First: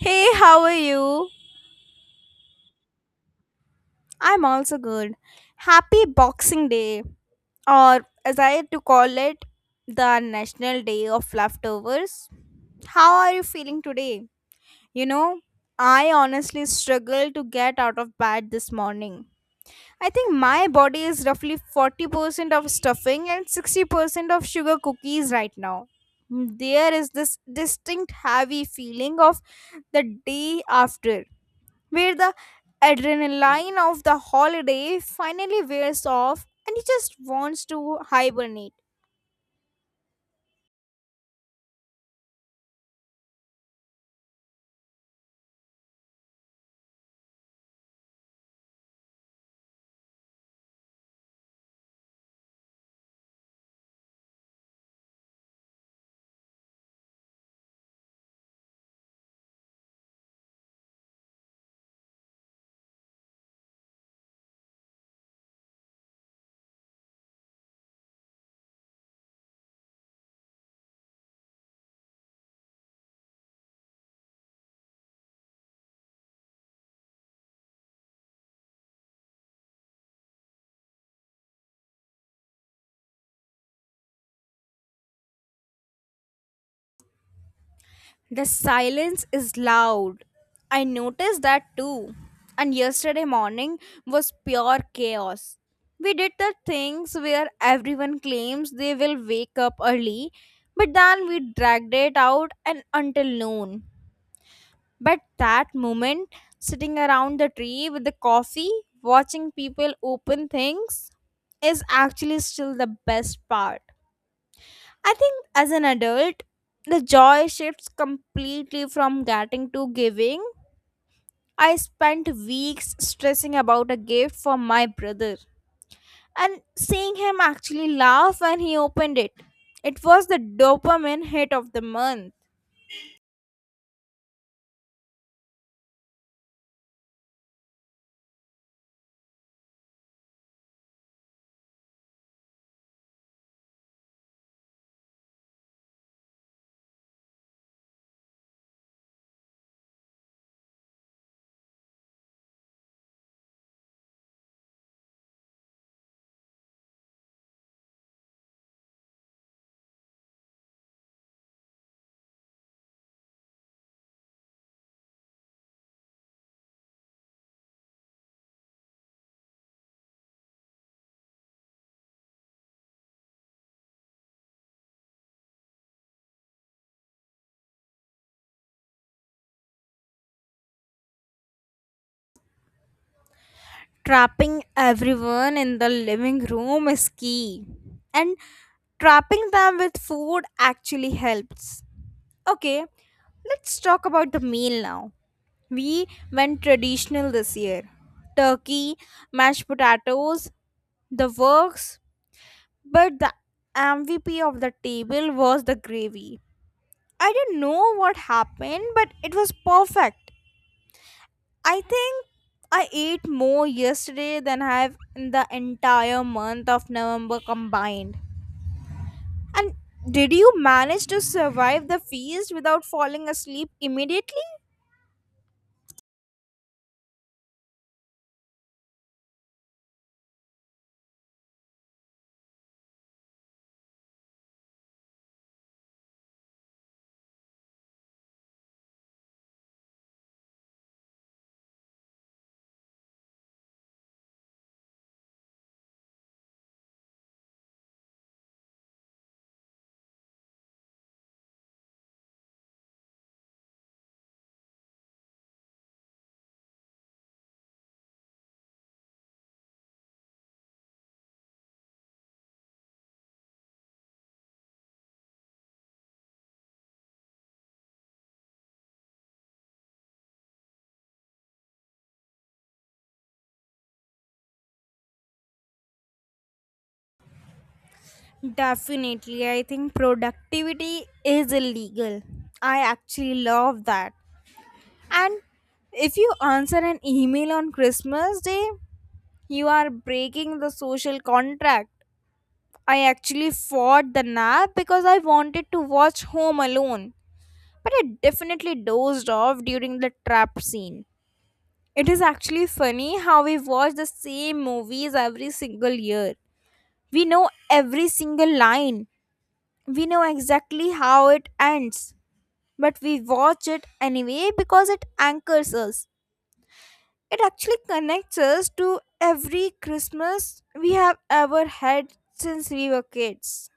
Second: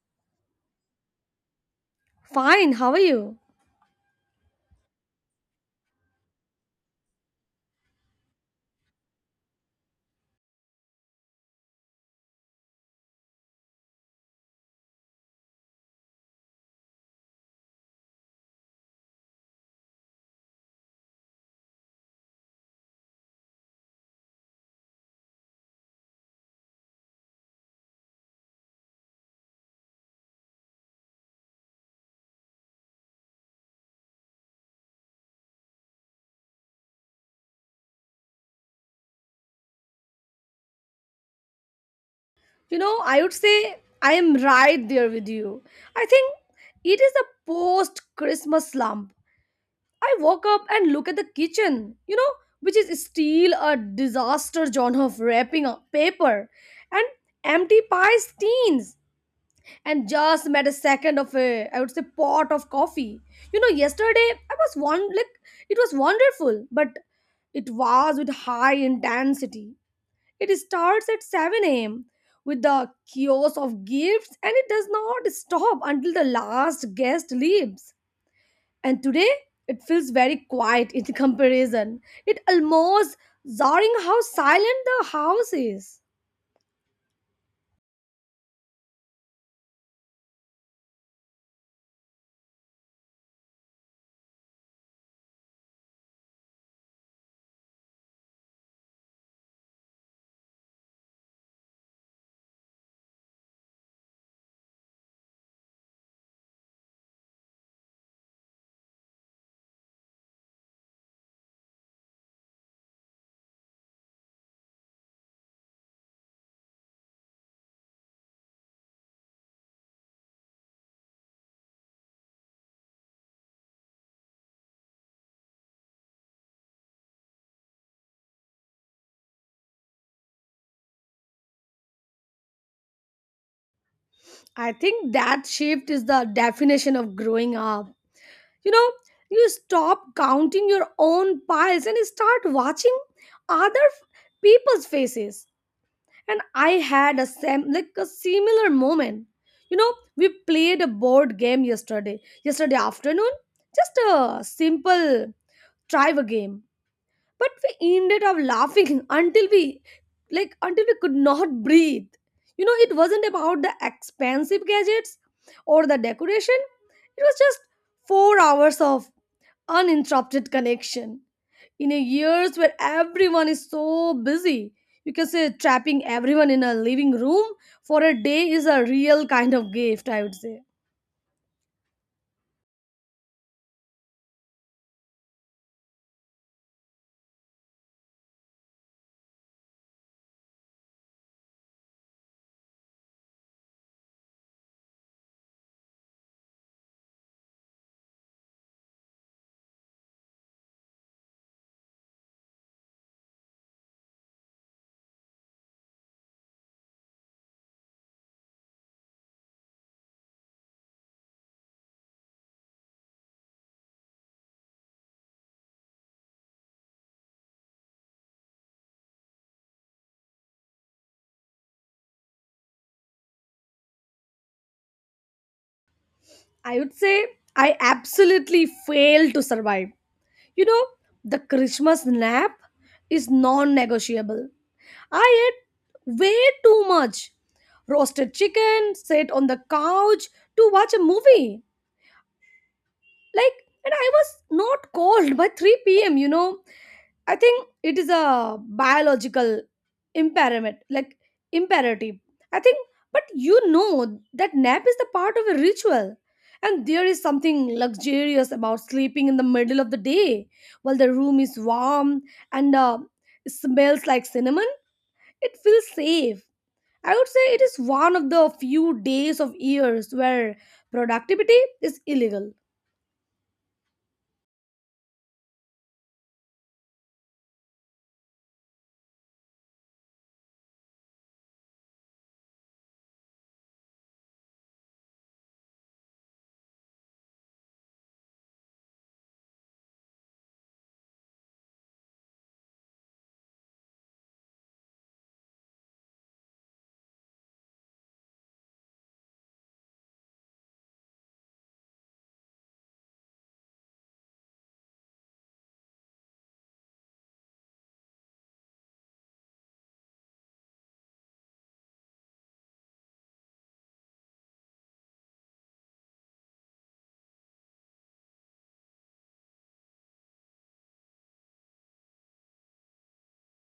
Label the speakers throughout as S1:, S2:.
S1: Hey, how are you?
S2: Fine, how are you?
S1: I'm also good. Happy Boxing Day, or as I had to call it, the National Day of Leftovers. How are you feeling today? You know, I honestly struggled to get out of bed this morning. I think my body is roughly 40% of stuffing and 60% of sugar cookies right now. There is this distinct heavy feeling of the day after where the adrenaline of the holiday finally wears off and he just wants to hibernate.
S2: You know, I would say I am right there with you. I think it is a post Christmas slump. I woke up and look at the kitchen, you know, which is still a disaster genre of wrapping up paper and empty pie steins and just made a second of a I would say pot of coffee. You know, yesterday I was one like it was wonderful, but it was with high intensity. It starts at 7 a.m. with the kiosk of gifts and it does not stop until the last guest leaves. And today, it feels very quiet in comparison. It almost jarring how silent the house is.
S1: The silence is loud. I noticed that too. And yesterday morning was pure chaos. We did the things where everyone claims they will wake up early, but then we dragged it out and until noon. But that moment, sitting around the tree with the coffee, watching people open things, is actually still the best part. I think as an adult, the joy shifts completely from getting to giving. I spent weeks stressing about a gift for my brother, and seeing him actually laugh when he opened it. It was the dopamine hit of the month.
S2: I think that shift is the definition of growing up. You know, you stop counting your own piles and start watching other f- people's faces, and I had a sam like a similar moment. You know, we played a board game yesterday, afternoon. Just a simple trivia game, but we ended up laughing until we like until we could not breathe. You know, it wasn't about the expensive gadgets or the decoration. It was just 4 hours of uninterrupted connection in a years where everyone is so busy. You can say trapping everyone in a living room for a day is a real kind of gift, I would say.
S1: Trapping everyone in the living room is key, and trapping them with food actually helps. Okay, let's talk about the meal now. We went traditional this year: turkey, mashed potatoes, the works, but the MVP of the table was the gravy. I don't know what happened, but it was perfect. I think I ate more yesterday than I have in the entire month of November combined. And did you manage to survive the feast without falling asleep immediately?
S2: I would say I absolutely failed to survive. You know, the Christmas nap is non-negotiable. I ate way too much roasted chicken, sat on the couch to watch a movie, like, and I was not cold by 3 p.m. You know, I think it is a biological impairment, like imperative, I think. But you know that nap is the part of a ritual. And there is something luxurious about sleeping in the middle of the day while the room is warm and smells like cinnamon. It feels safe. I would say it is one of the few days of years where productivity is illegal.
S1: Definitely. I think productivity is illegal. I actually love that. And if you answer an email on Christmas Day, you are breaking the social contract. I actually fought the nap because I wanted to watch Home Alone, but I definitely dozed off during the trap scene. It is actually funny how we watch the same movies every single year. We know every single line. We know exactly how it ends. But we watch it anyway because it anchors us. It actually connects us to every Christmas we have ever had since we were kids.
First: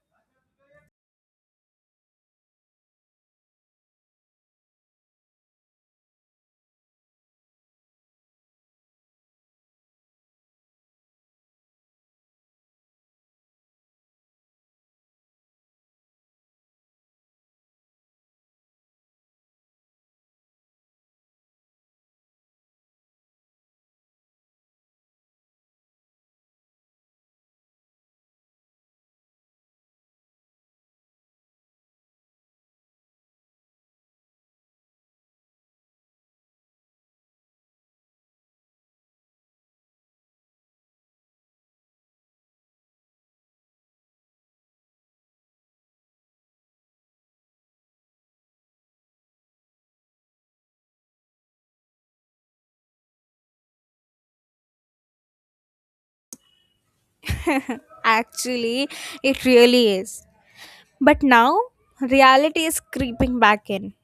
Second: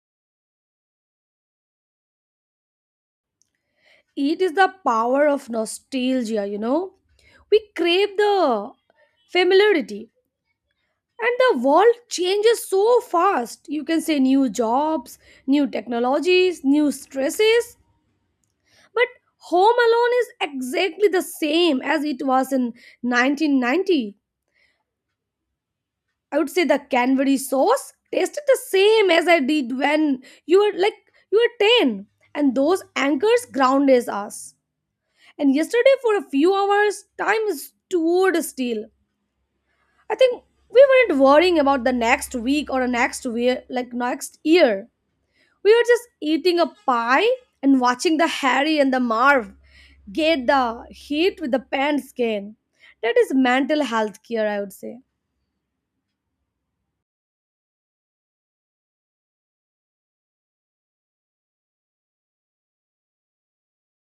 S2: It is the power of nostalgia, you know. We crave the familiarity, and the world changes so fast. You can say new jobs, new technologies, new stresses, but Home Alone is exactly the same as it was in 1990. I would say the Canberry sauce tasted the same as I did when you were 10, and those anchors grounded us. And yesterday, for a few hours, time stood still. I think we weren't worrying about the next week or the next year, like next year. We were just eating a pie and watching the Harry and the Marv get the heat with the pants skin. That is mental health care, I would say.
S1: Actually, it really is. But now, reality is creeping back in.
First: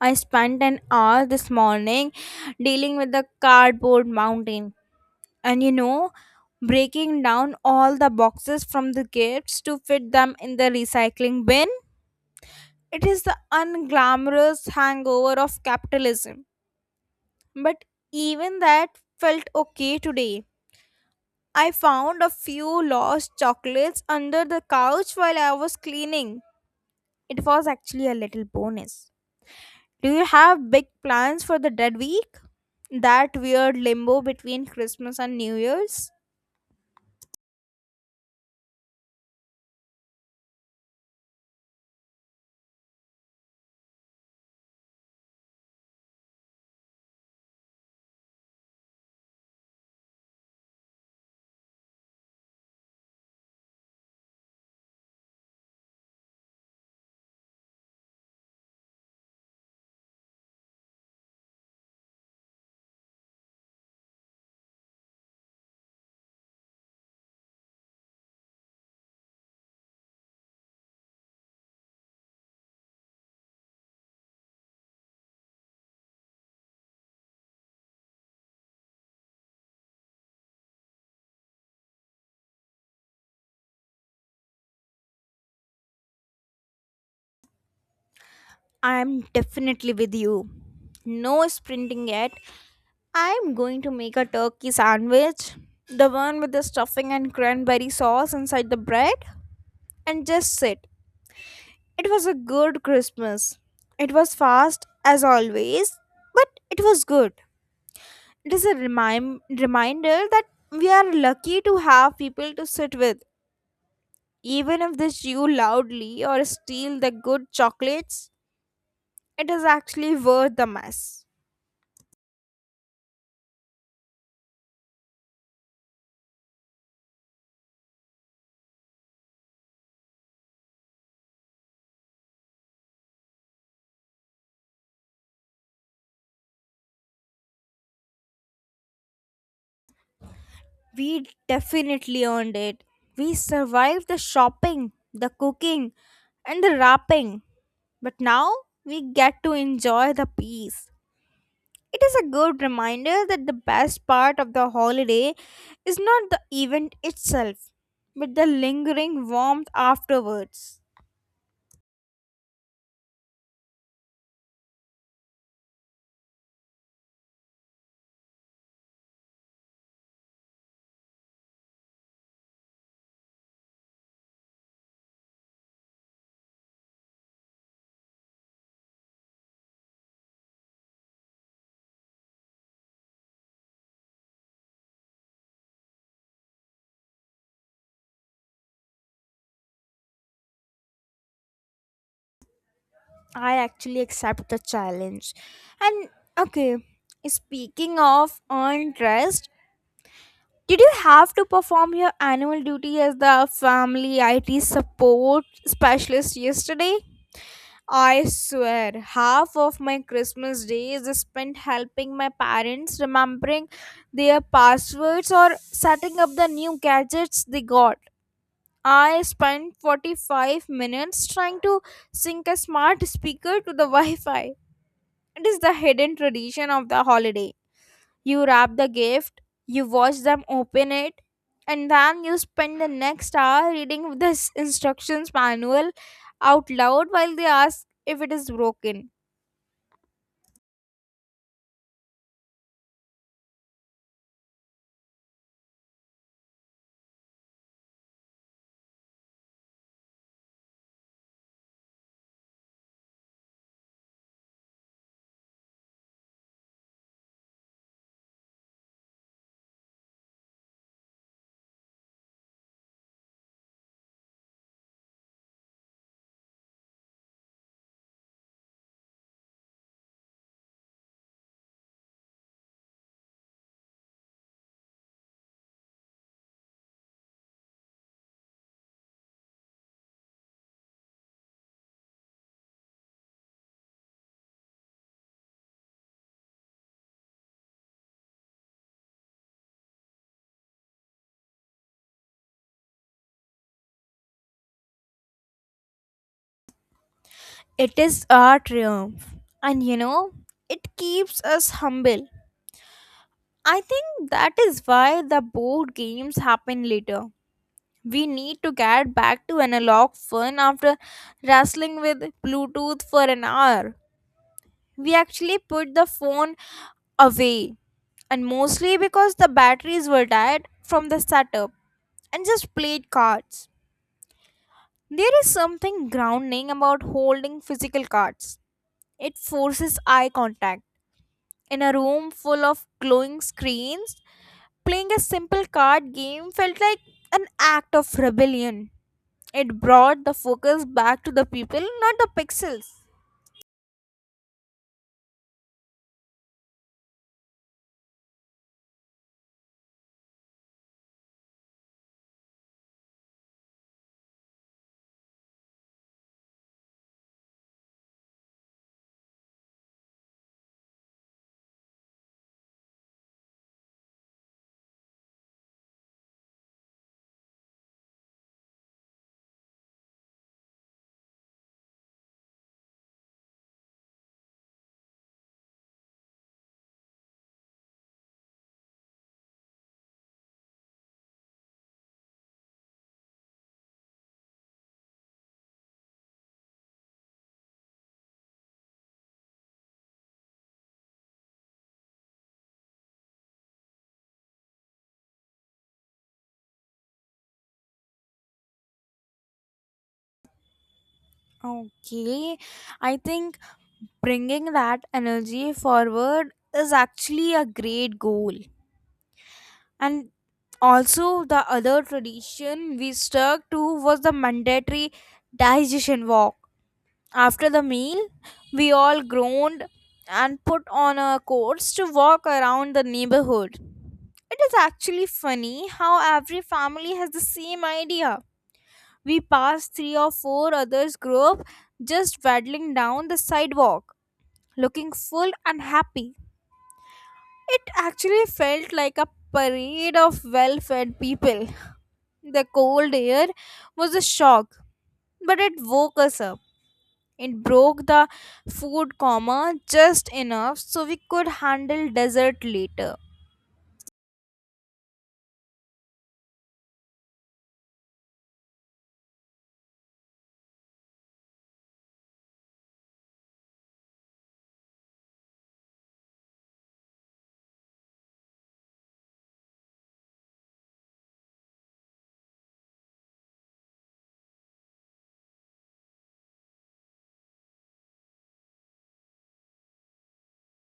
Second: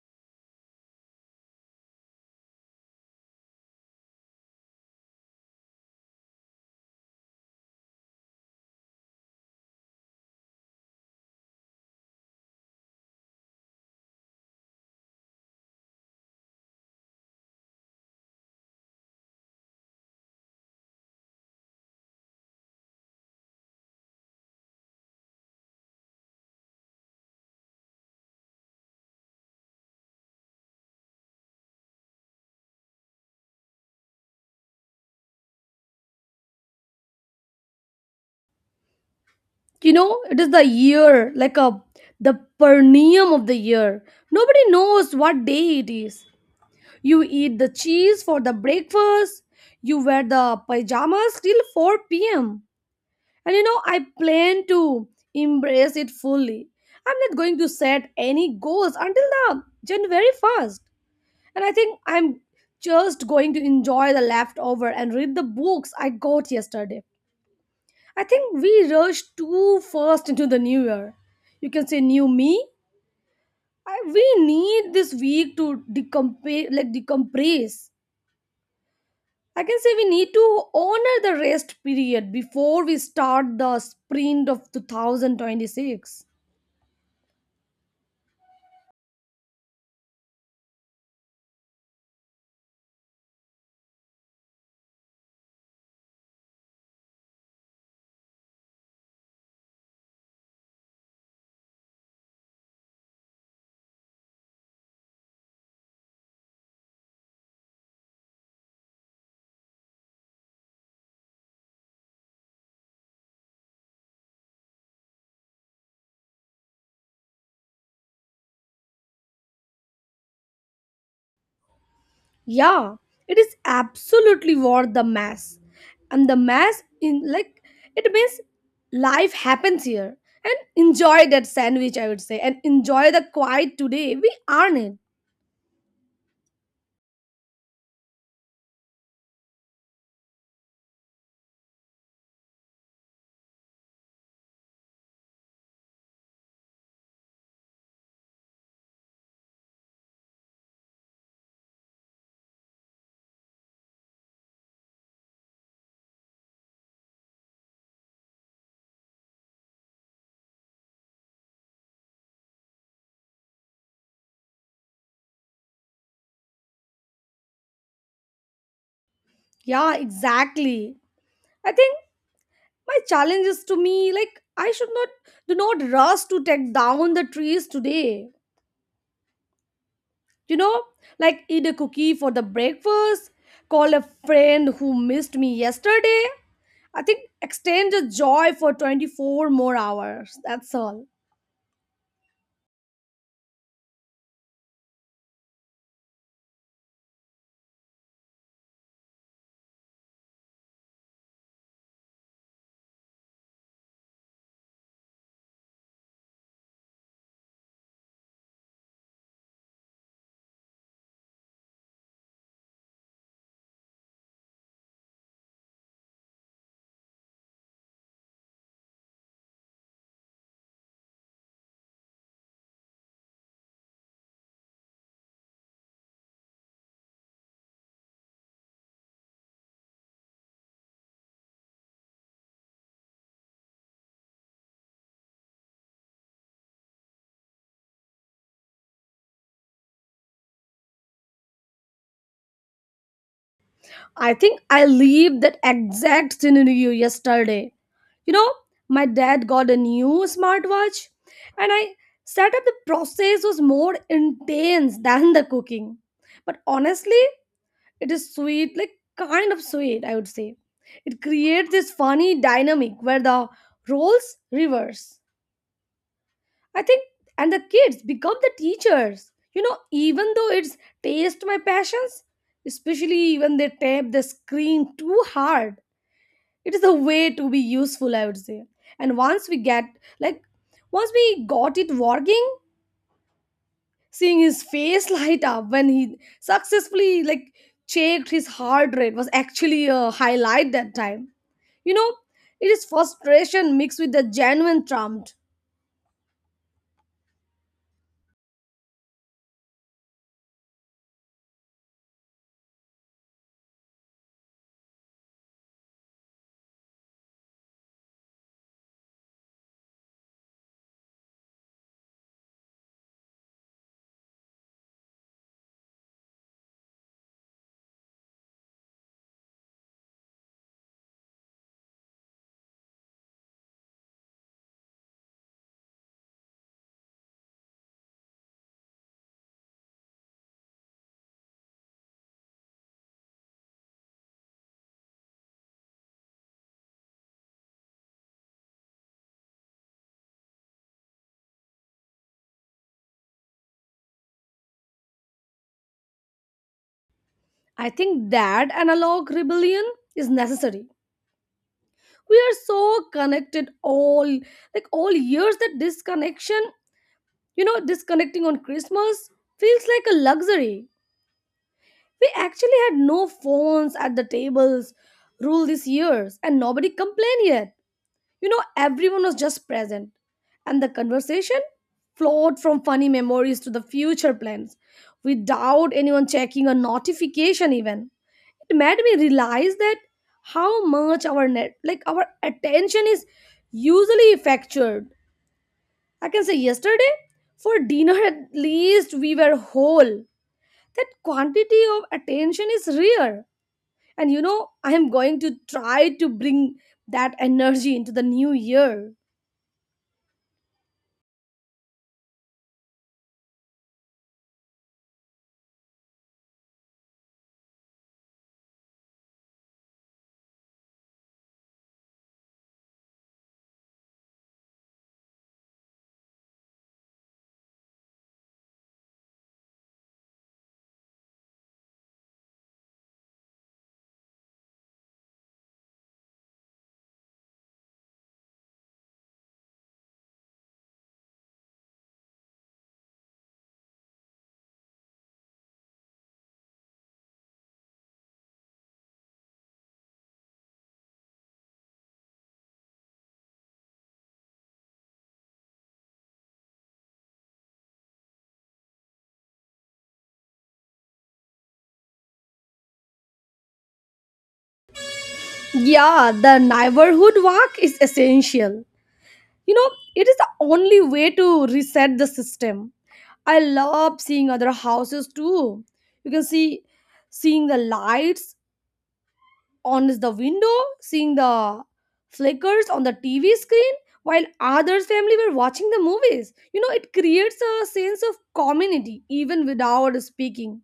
S1: I spent an hour this morning dealing with the cardboard mountain and breaking down all the boxes from the gifts to fit them in the recycling bin. It is the unglamorous hangover of capitalism. But even that felt okay today. I found a few lost chocolates under the couch while I was cleaning. It was actually a little bonus. Do you have big plans for the dead week? That weird limbo between Christmas and New Year's?
S2: You know, it is the year, like a the perineum of the year. Nobody knows what day it is. You eat the cheese for the breakfast. You wear the pajamas till 4 p.m. And you know, I plan to embrace it fully. I'm not going to set any goals until the January 1st. And I think I'm just going to enjoy the leftover and read the books I got yesterday. I think we rushed too fast into the new year. You can say new me. We need this week to decompress. I can say we need to honor the rest period before we start the sprint of 2026.
S1: I'm definitely with you. No sprinting yet. I'm going to make a turkey sandwich, the one with the stuffing and cranberry sauce inside the bread, and just sit. It was a good Christmas. It was fast, as always, but it was good. It is a reminder that we are lucky to have people to sit with. Even if they chew loudly or steal the good chocolates, it is actually worth the mess.
S2: Yeah, it is absolutely worth the mass. And the mass in like it means life happens here. And enjoy that sandwich, I would say, and enjoy the quiet today. We earn it.
S1: We definitely earned it. We survived the shopping, the cooking, and the wrapping. But now we get to enjoy the peace. It is a good reminder that the best part of the holiday is not the event itself, but the lingering warmth afterwards.
S2: Yeah, exactly. I think my challenge is to me like I should not do not rush to take down the trees today. You know, like, eat a cookie for the breakfast, call a friend who missed me yesterday. I think extend the joy for 24 more hours, that's all.
S1: I actually accept the challenge. And okay, speaking of earned rest, did you have to perform your annual duty as the family IT support specialist yesterday? I swear, half of my Christmas day is spent helping my parents remembering their passwords or setting up the new gadgets they got. I spent 45 minutes trying to sync a smart speaker to the Wi Fi. It is the hidden tradition of the holiday. You wrap the gift, you watch them open it, and then you spend the next hour reading this instructions manual out loud while they ask if it is broken.
S2: I think I lived that exact scenario yesterday. You know, my dad got a new smartwatch, and I set up the process was more intense than the cooking. But honestly, it is sweet, like kind of sweet, I would say. It creates this funny dynamic where the roles reverse, I think, and the kids become the teachers. You know, even though it's taste my passions, especially when they tap the screen too hard, it is a way to be useful, I would say. And like, once we got it working, seeing his face light up when he successfully checked his heart rate was actually a highlight that time. You know, it is frustration mixed with the genuine trump.
S1: It is our triumph, and it keeps us humble. I think that is why the board games happen later. We need to get back to analog fun after wrestling with Bluetooth for an hour. We actually put the phone away, and mostly because the batteries were died from the setup, and just played cards. There is something grounding about holding physical cards. It forces eye contact. In a room full of glowing screens, playing a simple card game felt like an act of rebellion. It brought the focus back to the people, not the pixels.
S2: I think that analog rebellion is necessary. We are so connected all years that disconnection, you know, disconnecting on Christmas feels like a luxury. We actually had no phones at the tables rule this years, and nobody complained yet. You know, everyone was just present, and the conversation flowed from funny memories to the future plans without anyone checking a notification even. It made me realize that how much our net like our attention is usually fractured. I can say yesterday for dinner at least we were whole. That quantity of attention is rare. And you know, I am going to try to bring that energy into the new year.
S1: Okay, I think bringing that energy forward is actually a great goal. And also, the other tradition we stuck to was the mandatory digestion walk. After the meal, we all groaned and put on our coats to walk around the neighborhood. It is actually funny how every family has the same idea. We passed three or four others group just waddling down the sidewalk, looking full and happy. It actually felt like a parade of well-fed people. The cold air was a shock, but it woke us up. It broke the food coma just enough so we could handle dessert later.
S2: Yeah, the neighborhood walk is essential. You know, it is the only way to reset the system. I love seeing other houses too. You can see Seeing the lights on the window, seeing the flickers on the TV screen while others family were watching the movies. You know, it creates a sense of community even without speaking.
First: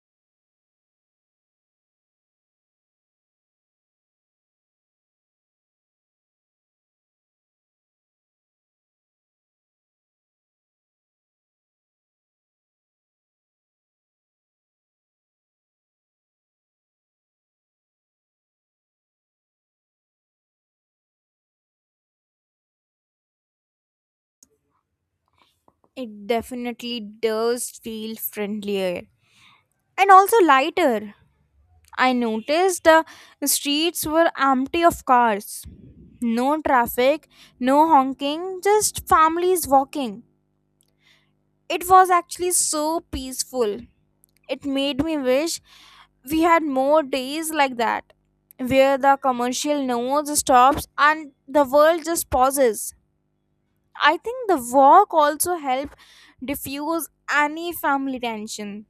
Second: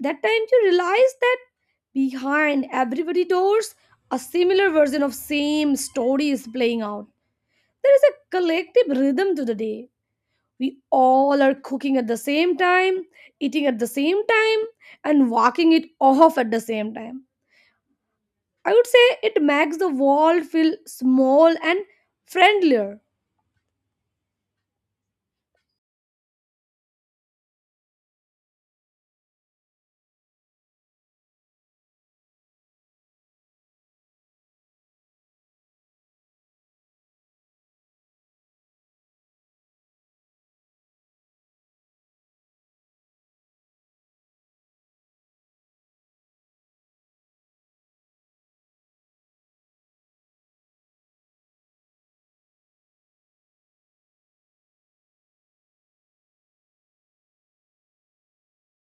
S2: That time you realize that behind everybody doors, a similar version of same story is playing out. There is a collective rhythm to the day. We all are cooking at the same time, eating at the same time, and walking it off at the same time. I would say it makes the world feel small and friendlier.
S1: It definitely does feel friendlier and also lighter. I noticed the streets were empty of cars. No traffic, no honking, just families walking. It was actually so peaceful. It made me wish we had more days like that, where the commercial noise stops and the world just pauses. I think the walk also helped diffuse any family tension.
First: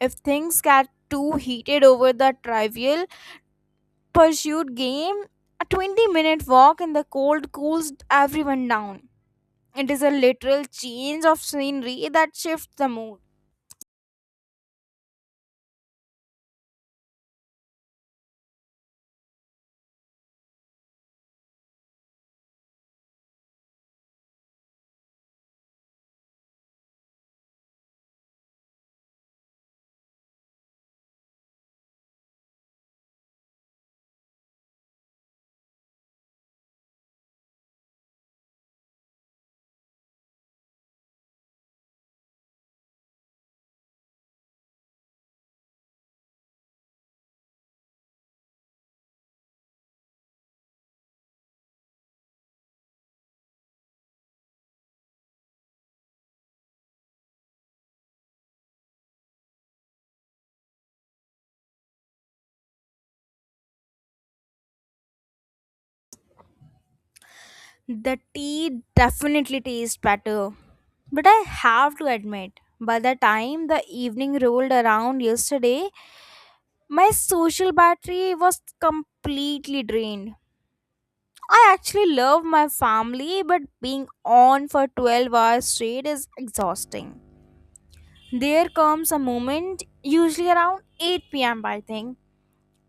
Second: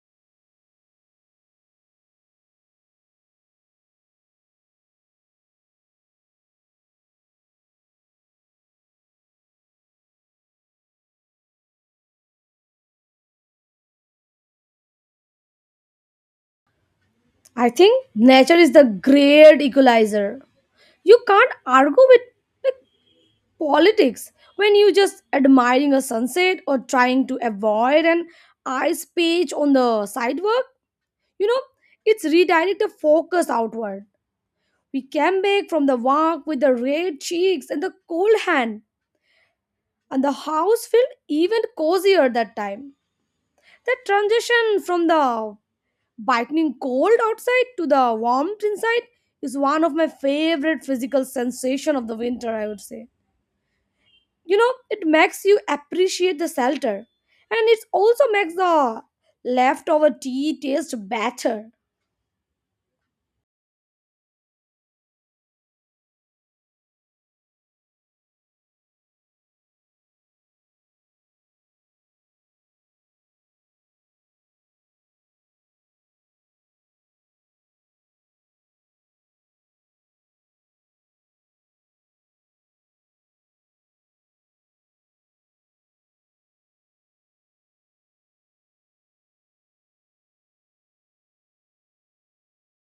S1: If things get too heated over the trivial, pursuit game, a 20-minute minute walk in the cold cools everyone down. It is a literal change of scenery that shifts the mood.
S2: I think nature is the great equalizer. You can't argue with politics when you just admiring a sunset or trying to avoid an ice page on the sidewalk. You know, it's redirect the focus outward. We came back from the walk with the red cheeks and the cold hand, and the house felt even cozier that time. That transition from the biting cold outside to the warmth inside is one of my favorite physical sensation of the winter, I would say. You know, it makes you appreciate the shelter, and it also makes the leftover tea taste better.
S1: The tea definitely tastes better. But I have to admit, by the time the evening rolled around yesterday, my social battery was completely drained. I actually love my family, but being on for 12 hours straight is exhausting. There comes a moment, usually around 8 p.m., I think,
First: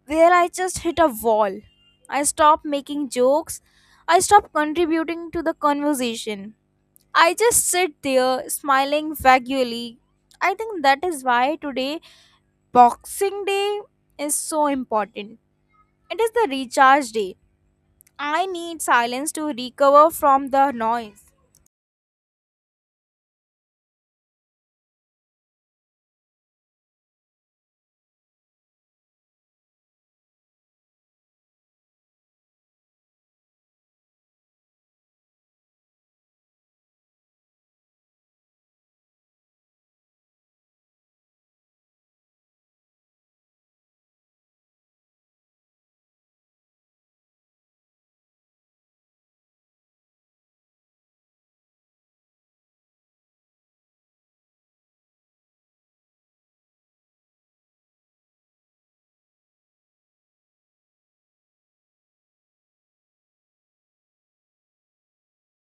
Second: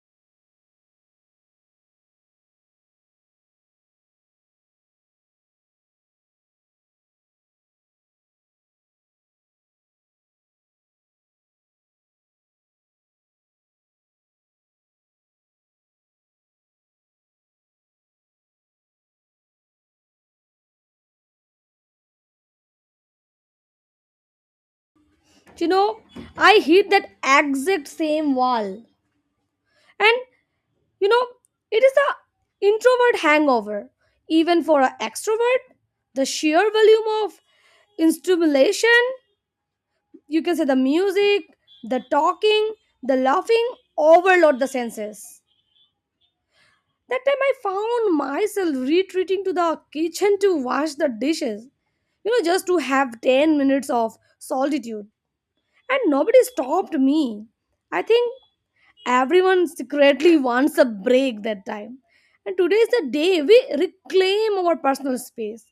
S1: where I just hit a wall. I stop making jokes, I stop contributing to the conversation. I just sit there smiling vaguely. I think that is why today, Boxing Day, is so important. It is the recharge day. I need silence to recover from the noise.
S2: You know, I hit that exact same wall. And you know, it is a introvert hangover. Even for an extrovert, the sheer volume of stimulation, you can say the music, the talking, the laughing, overload the senses. That time I found myself retreating to the kitchen to wash the dishes, you know, just to have 10 minutes of solitude. And nobody stopped me. I think everyone secretly wants a break that time. And today is the day we reclaim our personal space.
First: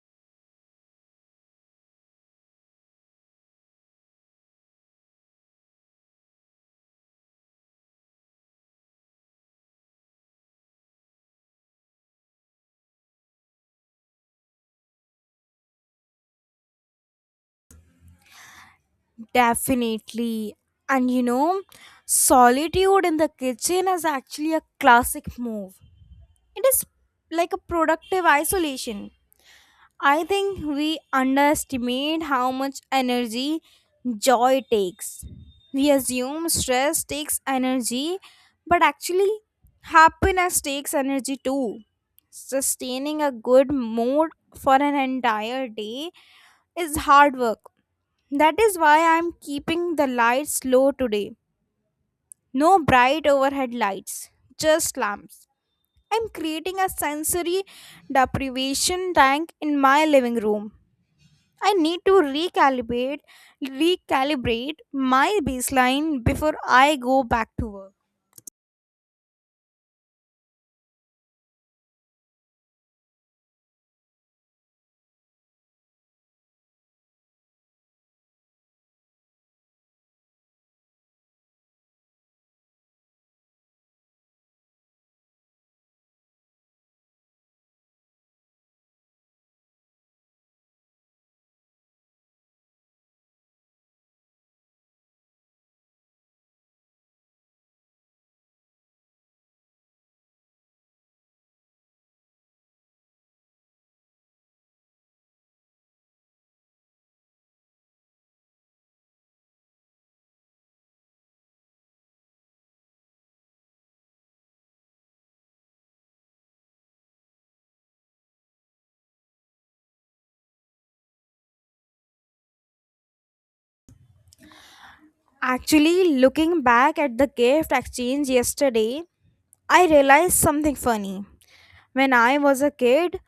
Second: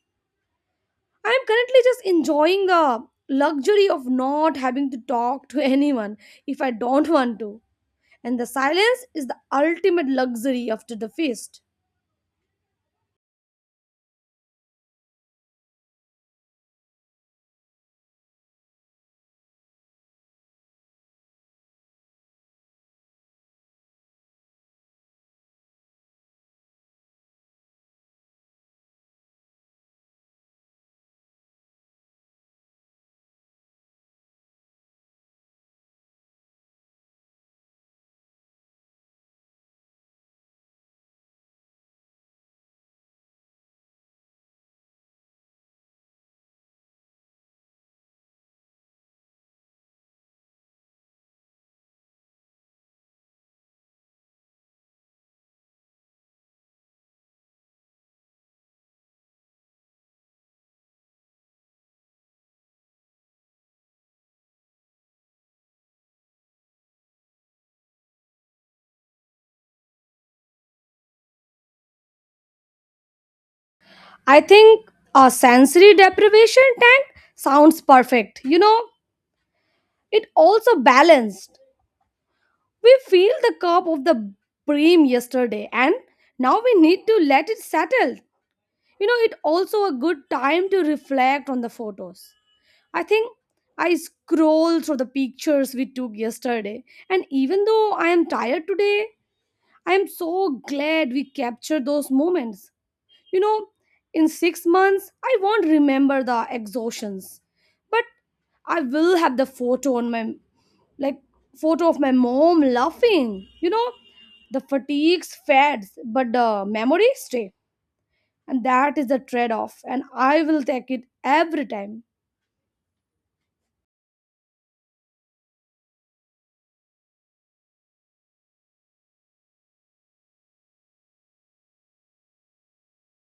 S2: I am currently just enjoying the luxury of not having to talk to anyone if I don't want to. And the silence is the ultimate luxury after the feast.
S1: Definitely. And solitude in the kitchen is actually a classic move. It is like a productive isolation. I think we underestimate how much energy joy takes. We assume stress takes energy, but actually, happiness takes energy too. Sustaining a good mood for an entire day is hard work. That is why I'm keeping the lights low today. No bright overhead lights, just lamps. I'm creating a sensory deprivation tank in my living room. I need to recalibrate my baseline before I go back to work.
S2: I think a sensory deprivation tank sounds perfect. You know, it also balanced. We feel the curve of the bream yesterday, and now we need to let it settle. You know, it also a good time to reflect on the photos. I think I scroll through the pictures we took yesterday, and even though I am tired today, I am so glad we captured those moments. You know, in 6 months, I won't remember the exhaustions, but I will have the photo on my like photo of my mom laughing. You know, the fatigues fades, but the memories stay, and that is the trade-off. And I will take it every time.
S1: Actually, looking back at the gift exchange yesterday, I realized something funny. When I was a kid,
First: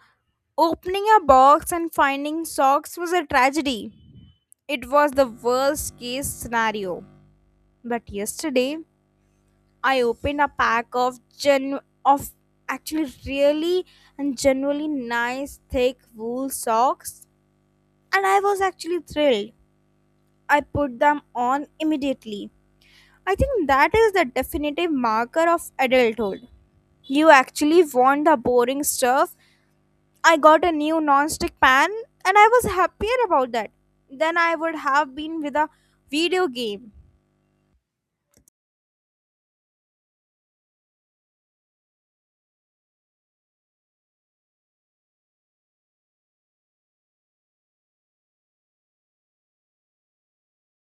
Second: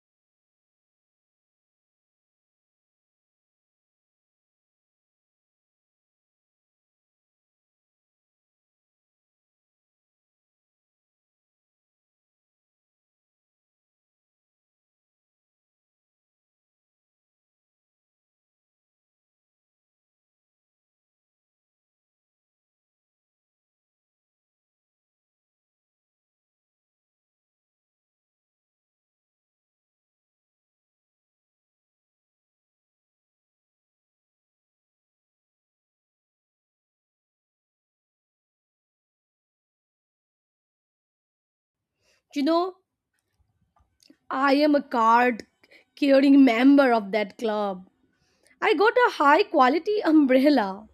S1: opening a box and finding socks was a tragedy. It was the worst case scenario. But yesterday, I opened a pack of gen of actually really and genuinely nice thick wool socks, and I was actually thrilled. I put them on immediately. I think that is the definitive marker of adulthood. You actually want the boring stuff. I got a new non-stick pan, and I was happier about that than I would have been with a video game.
S2: You know, I am a card carrying member of that club. I got a high quality umbrella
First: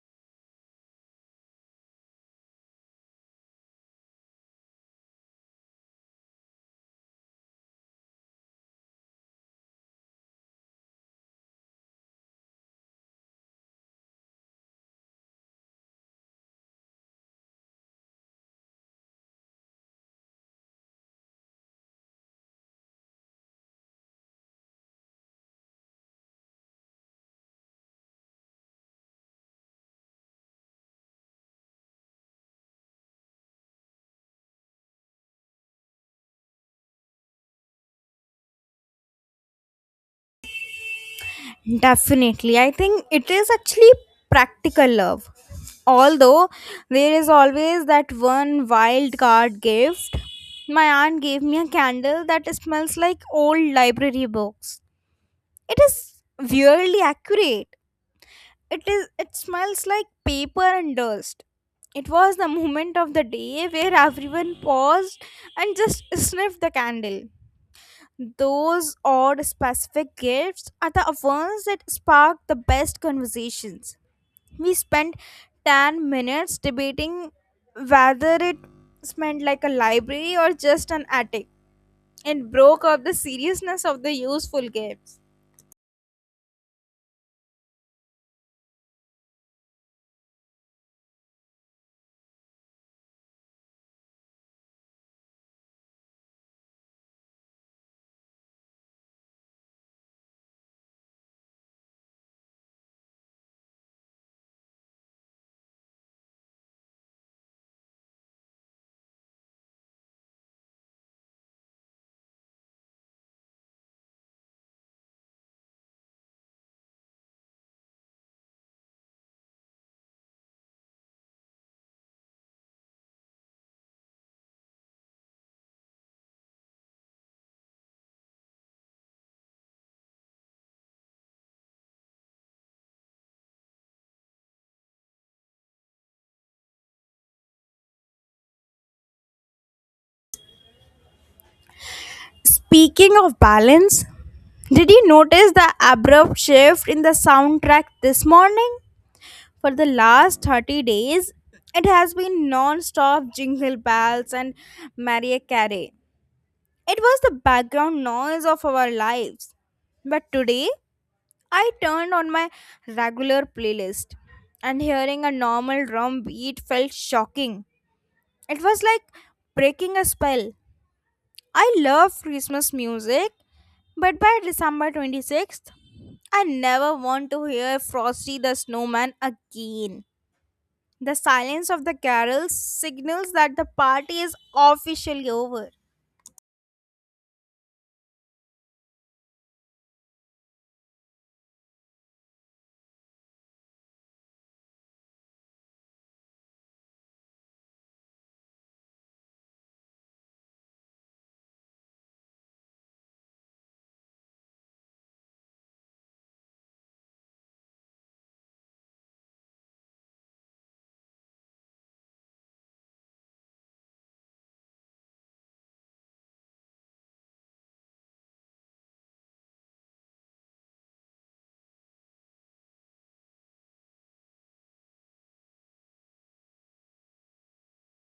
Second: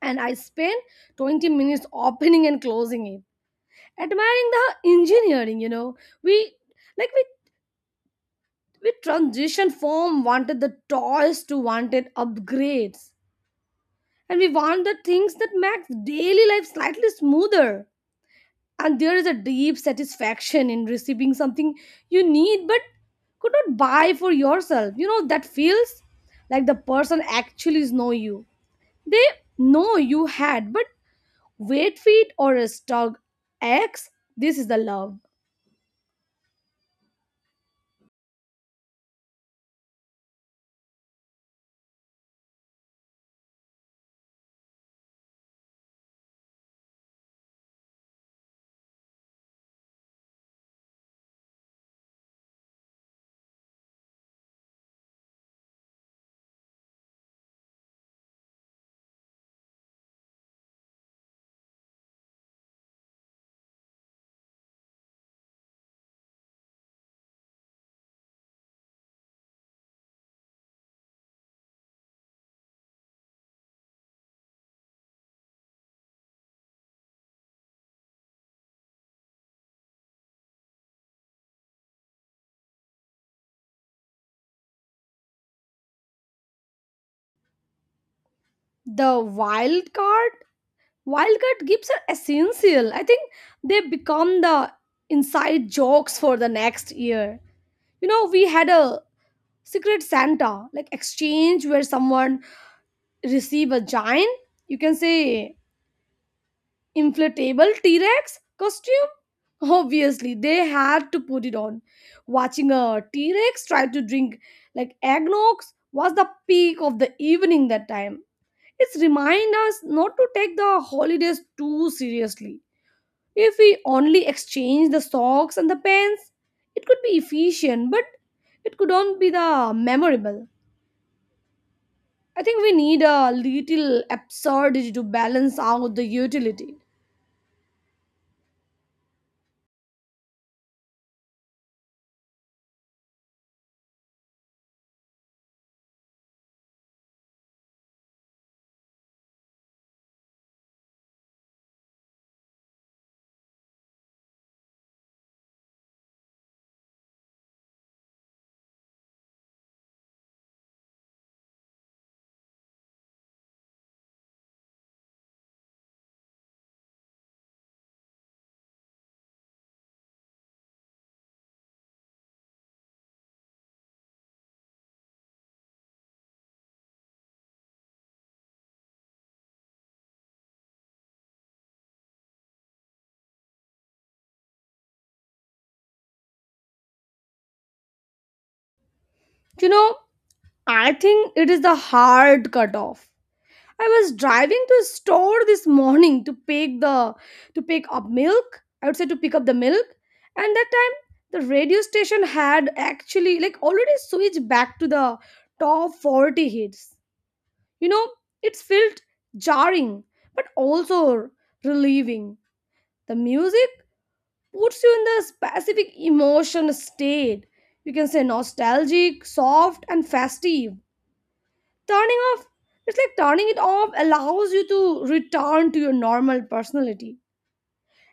S2: and I spent 20 minutes opening and closing it, admiring the engineering. You know, we like we transition from wanted the toys to wanted upgrades, and we want the things that make daily life slightly smoother. And there is a deep satisfaction in receiving something you need but could not buy for yourself. You know, that feels like the person actually know you. They know you had but wait feet or a stug x, this is the love.
S1: Definitely. I think it is actually practical love. Although there is always that one wild card gift. My aunt gave me a candle that smells like old library books. It is weirdly accurate. It is, it smells like paper and dust. It was the moment of the day where everyone paused and just sniffed the candle. Those odd specific gifts are the ones that spark the best conversations. We spent 10 minutes debating whether it smelled like a library or just an attic. It broke up the seriousness of the useful gifts.
S2: The wild card Wildcard gifts are essential. I think they become the inside jokes for the next year. You know, we had a secret Santa exchange where someone receive a giant, you can say, inflatable T Rex costume. Obviously, they had to put it on. Watching a T Rex try to drink eggnogs was the peak of the evening that time. It's remind us not to take the holidays too seriously. If we only exchange the socks and the pens, it could be efficient, but it could not be the memorable. I think we need a little absurdity to balance out the utility.
S1: Speaking of balance, did you notice the abrupt shift in the soundtrack this morning? For the last 30 days, it has been non stop jingle bells and Maria Carey. It was the background noise of our lives. But today, I turned on my regular playlist and hearing a normal drum beat felt shocking. It was like breaking a spell. I love Christmas music, but by December 26th, I never want to hear Frosty the Snowman again. The silence of the carols signals that the party is officially over.
S2: You know, I think it is the hard cutoff. I was driving to store this morning to pick the to pick up milk, I would say, to pick up the milk. And that time the radio station had actually like already switched back to the top 40 hits. You know, it's felt jarring but also relieving. The music puts you in the specific emotion state. You can say nostalgic, soft, and festive. Turning off, it's like turning it off allows you to return to your normal personality.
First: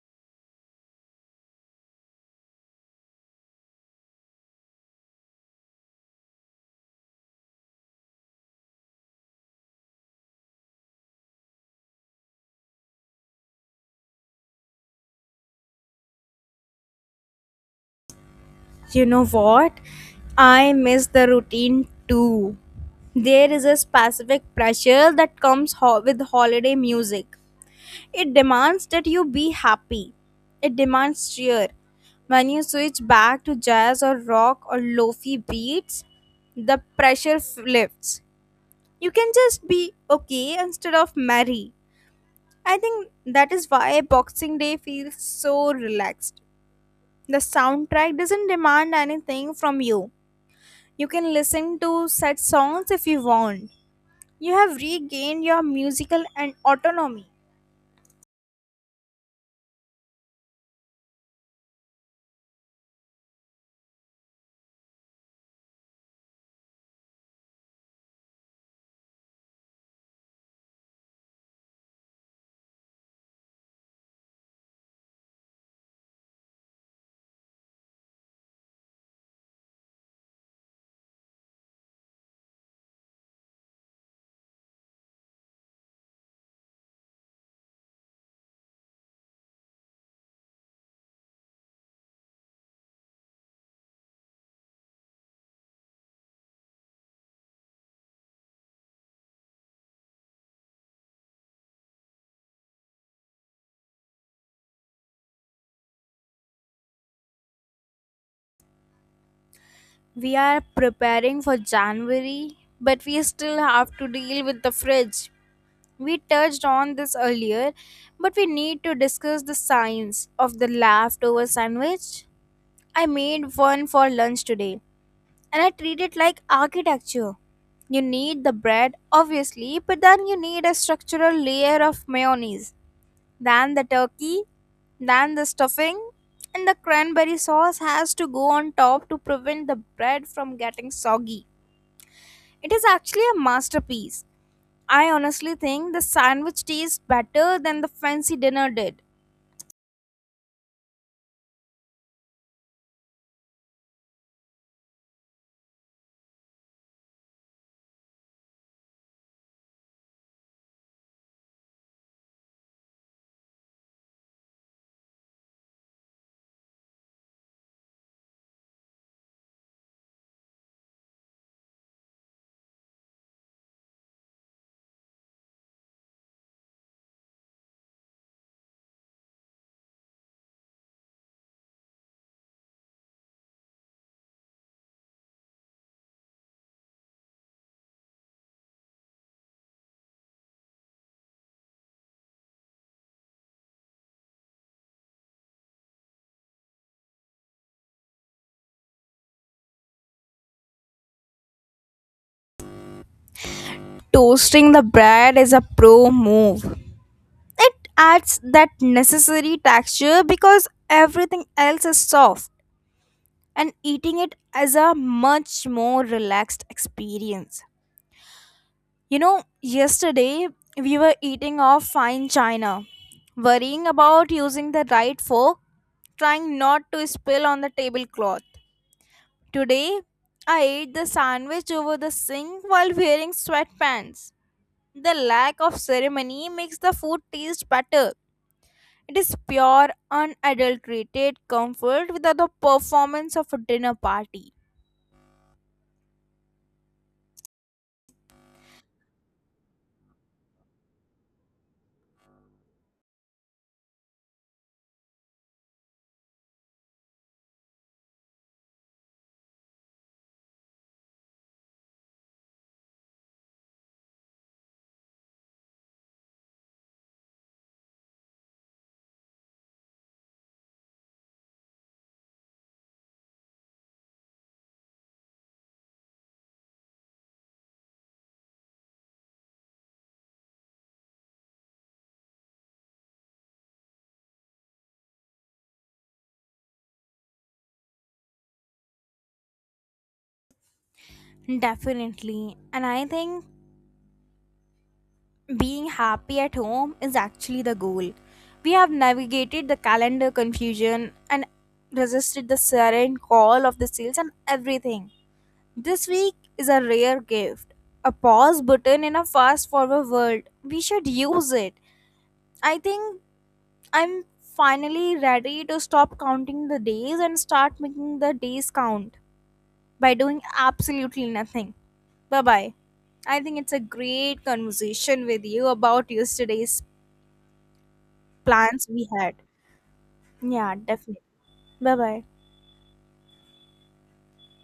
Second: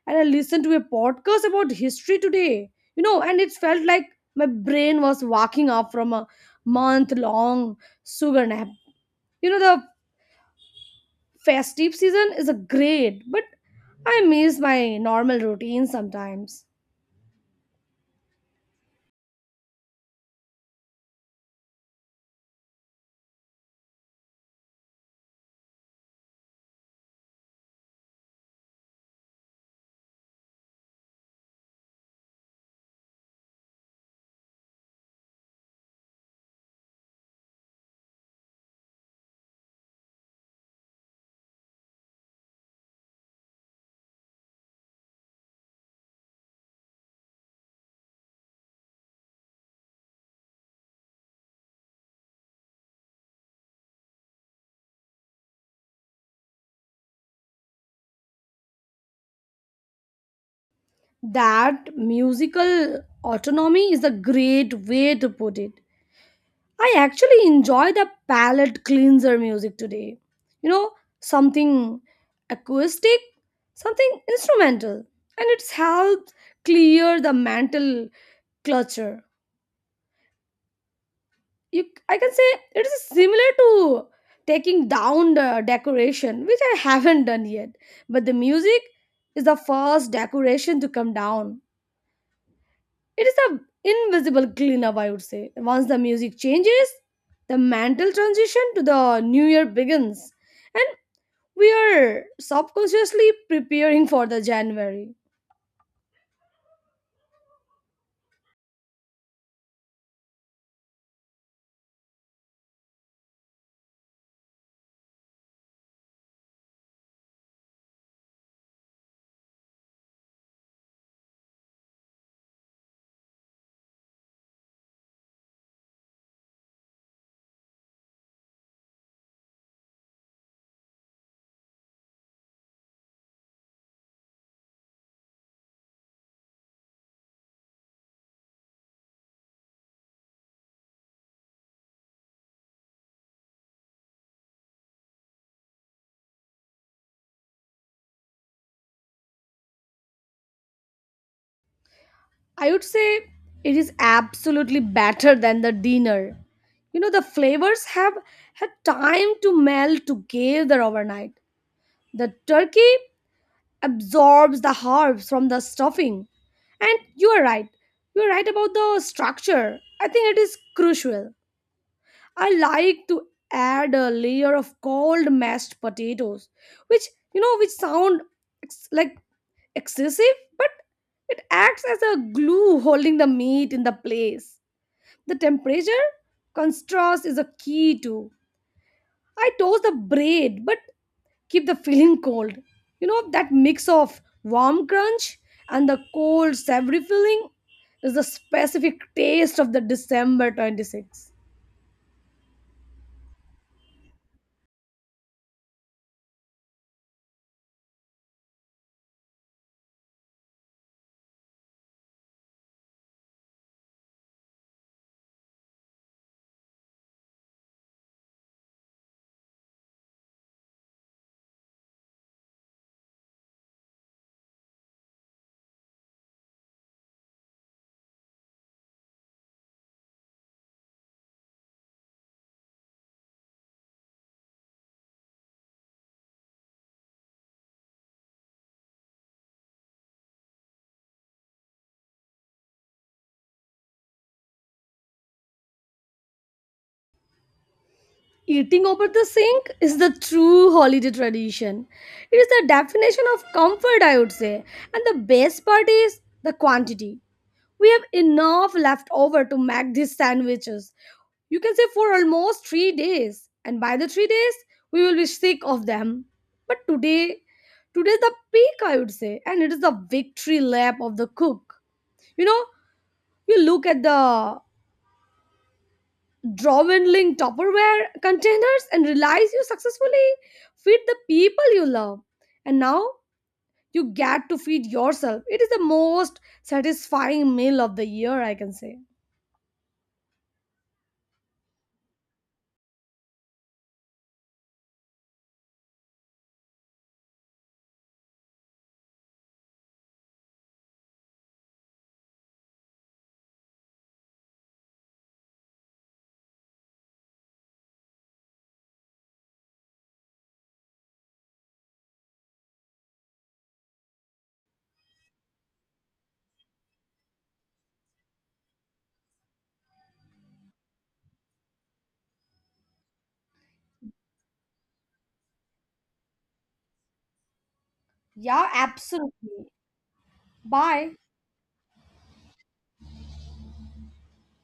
S2: And I listened to a podcast about history today, you know, and it felt like my brain was waking up from a month long sugar nap. You know, the Festive season is a great, but I miss my normal routine sometimes.
S1: You know what? I miss the routine too. There is a specific pressure that comes with holiday music. It demands that you be happy. It demands cheer. When you switch back to jazz or rock or lofi beats, the pressure lifts. You can just be okay instead of merry. I think that is why Boxing Day feels so relaxed. The soundtrack doesn't demand anything from you. You can listen to such songs if you want. You have regained your musical and autonomy.
S2: That musical autonomy is a great way to put it. I actually enjoy the palette cleanser music today. You know, something acoustic, something instrumental, and it's helped clear the mental clutter. You I can say it is similar to taking down the decoration, which I haven't done yet. But the music is the first decoration to come down. It is a invisible cleanup, I would say. Once the music changes, the mental transition to the new year begins, and we are subconsciously preparing for the January.
S1: We are preparing for January, but we still have to deal with the fridge. We touched on this earlier, but we need to discuss the science of the leftover sandwich. I made one for lunch today, and I treat it like architecture. You need the bread, obviously, but then you need a structural layer of mayonnaise. Then the turkey, then the stuffing, and the cranberry sauce has to go on top to prevent the bread from getting soggy. It is actually a masterpiece. I honestly think the sandwich tastes better than the fancy dinner did.
S2: I would say it is absolutely better than the dinner. You know, the flavors have had time to melt together overnight. The turkey absorbs the herbs from the stuffing. And you are right. You are right about the structure. I think it is crucial. I like to add a layer of cold mashed potatoes, which, you know, which sound ex- like excessive, but it acts as a glue holding the meat in the place. The temperature contrast is a key too. I toast the bread but keep the filling cold. You know that mix of warm crunch and the cold savory filling is the specific taste of the December 26th.
S1: Toasting the bread is a pro move. It adds that necessary texture because everything else is soft, and eating it is a much more relaxed experience. You know, yesterday we were eating off fine china, worrying about using the right fork, trying not to spill on the tablecloth. Today, I ate the sandwich over the sink while wearing sweatpants. The lack of ceremony makes the food taste better. It is pure, unadulterated comfort without the performance of a dinner party.
S2: Eating over the sink is the true holiday tradition. It is the definition of comfort, I would say. And the best part is the quantity. We have enough left over to make these sandwiches. You can say for almost 3 days, and by the 3 days, we will be sick of them. But today, today is the peak, I would say, and it is the victory lap of the cook. You know, you look at the drawing Tupperware containers and realize you successfully feed the people you love. And now you get to feed yourself. It is the most satisfying meal of the year, I can say.
S1: Definitely. And I think being happy at home is actually the goal. We have navigated the calendar confusion and resisted the siren call of the sales and everything. This week is a rare gift, a pause button in a fast forward world. We should use it. I think I'm finally ready to stop counting the days and start making the days count by doing absolutely nothing. Bye bye. I think it's a great conversation with you about yesterday's
S2: Yeah,
S1: plans we had.
S2: absolutely.
S1: Yeah,
S2: Bye.
S1: definitely. Bye bye.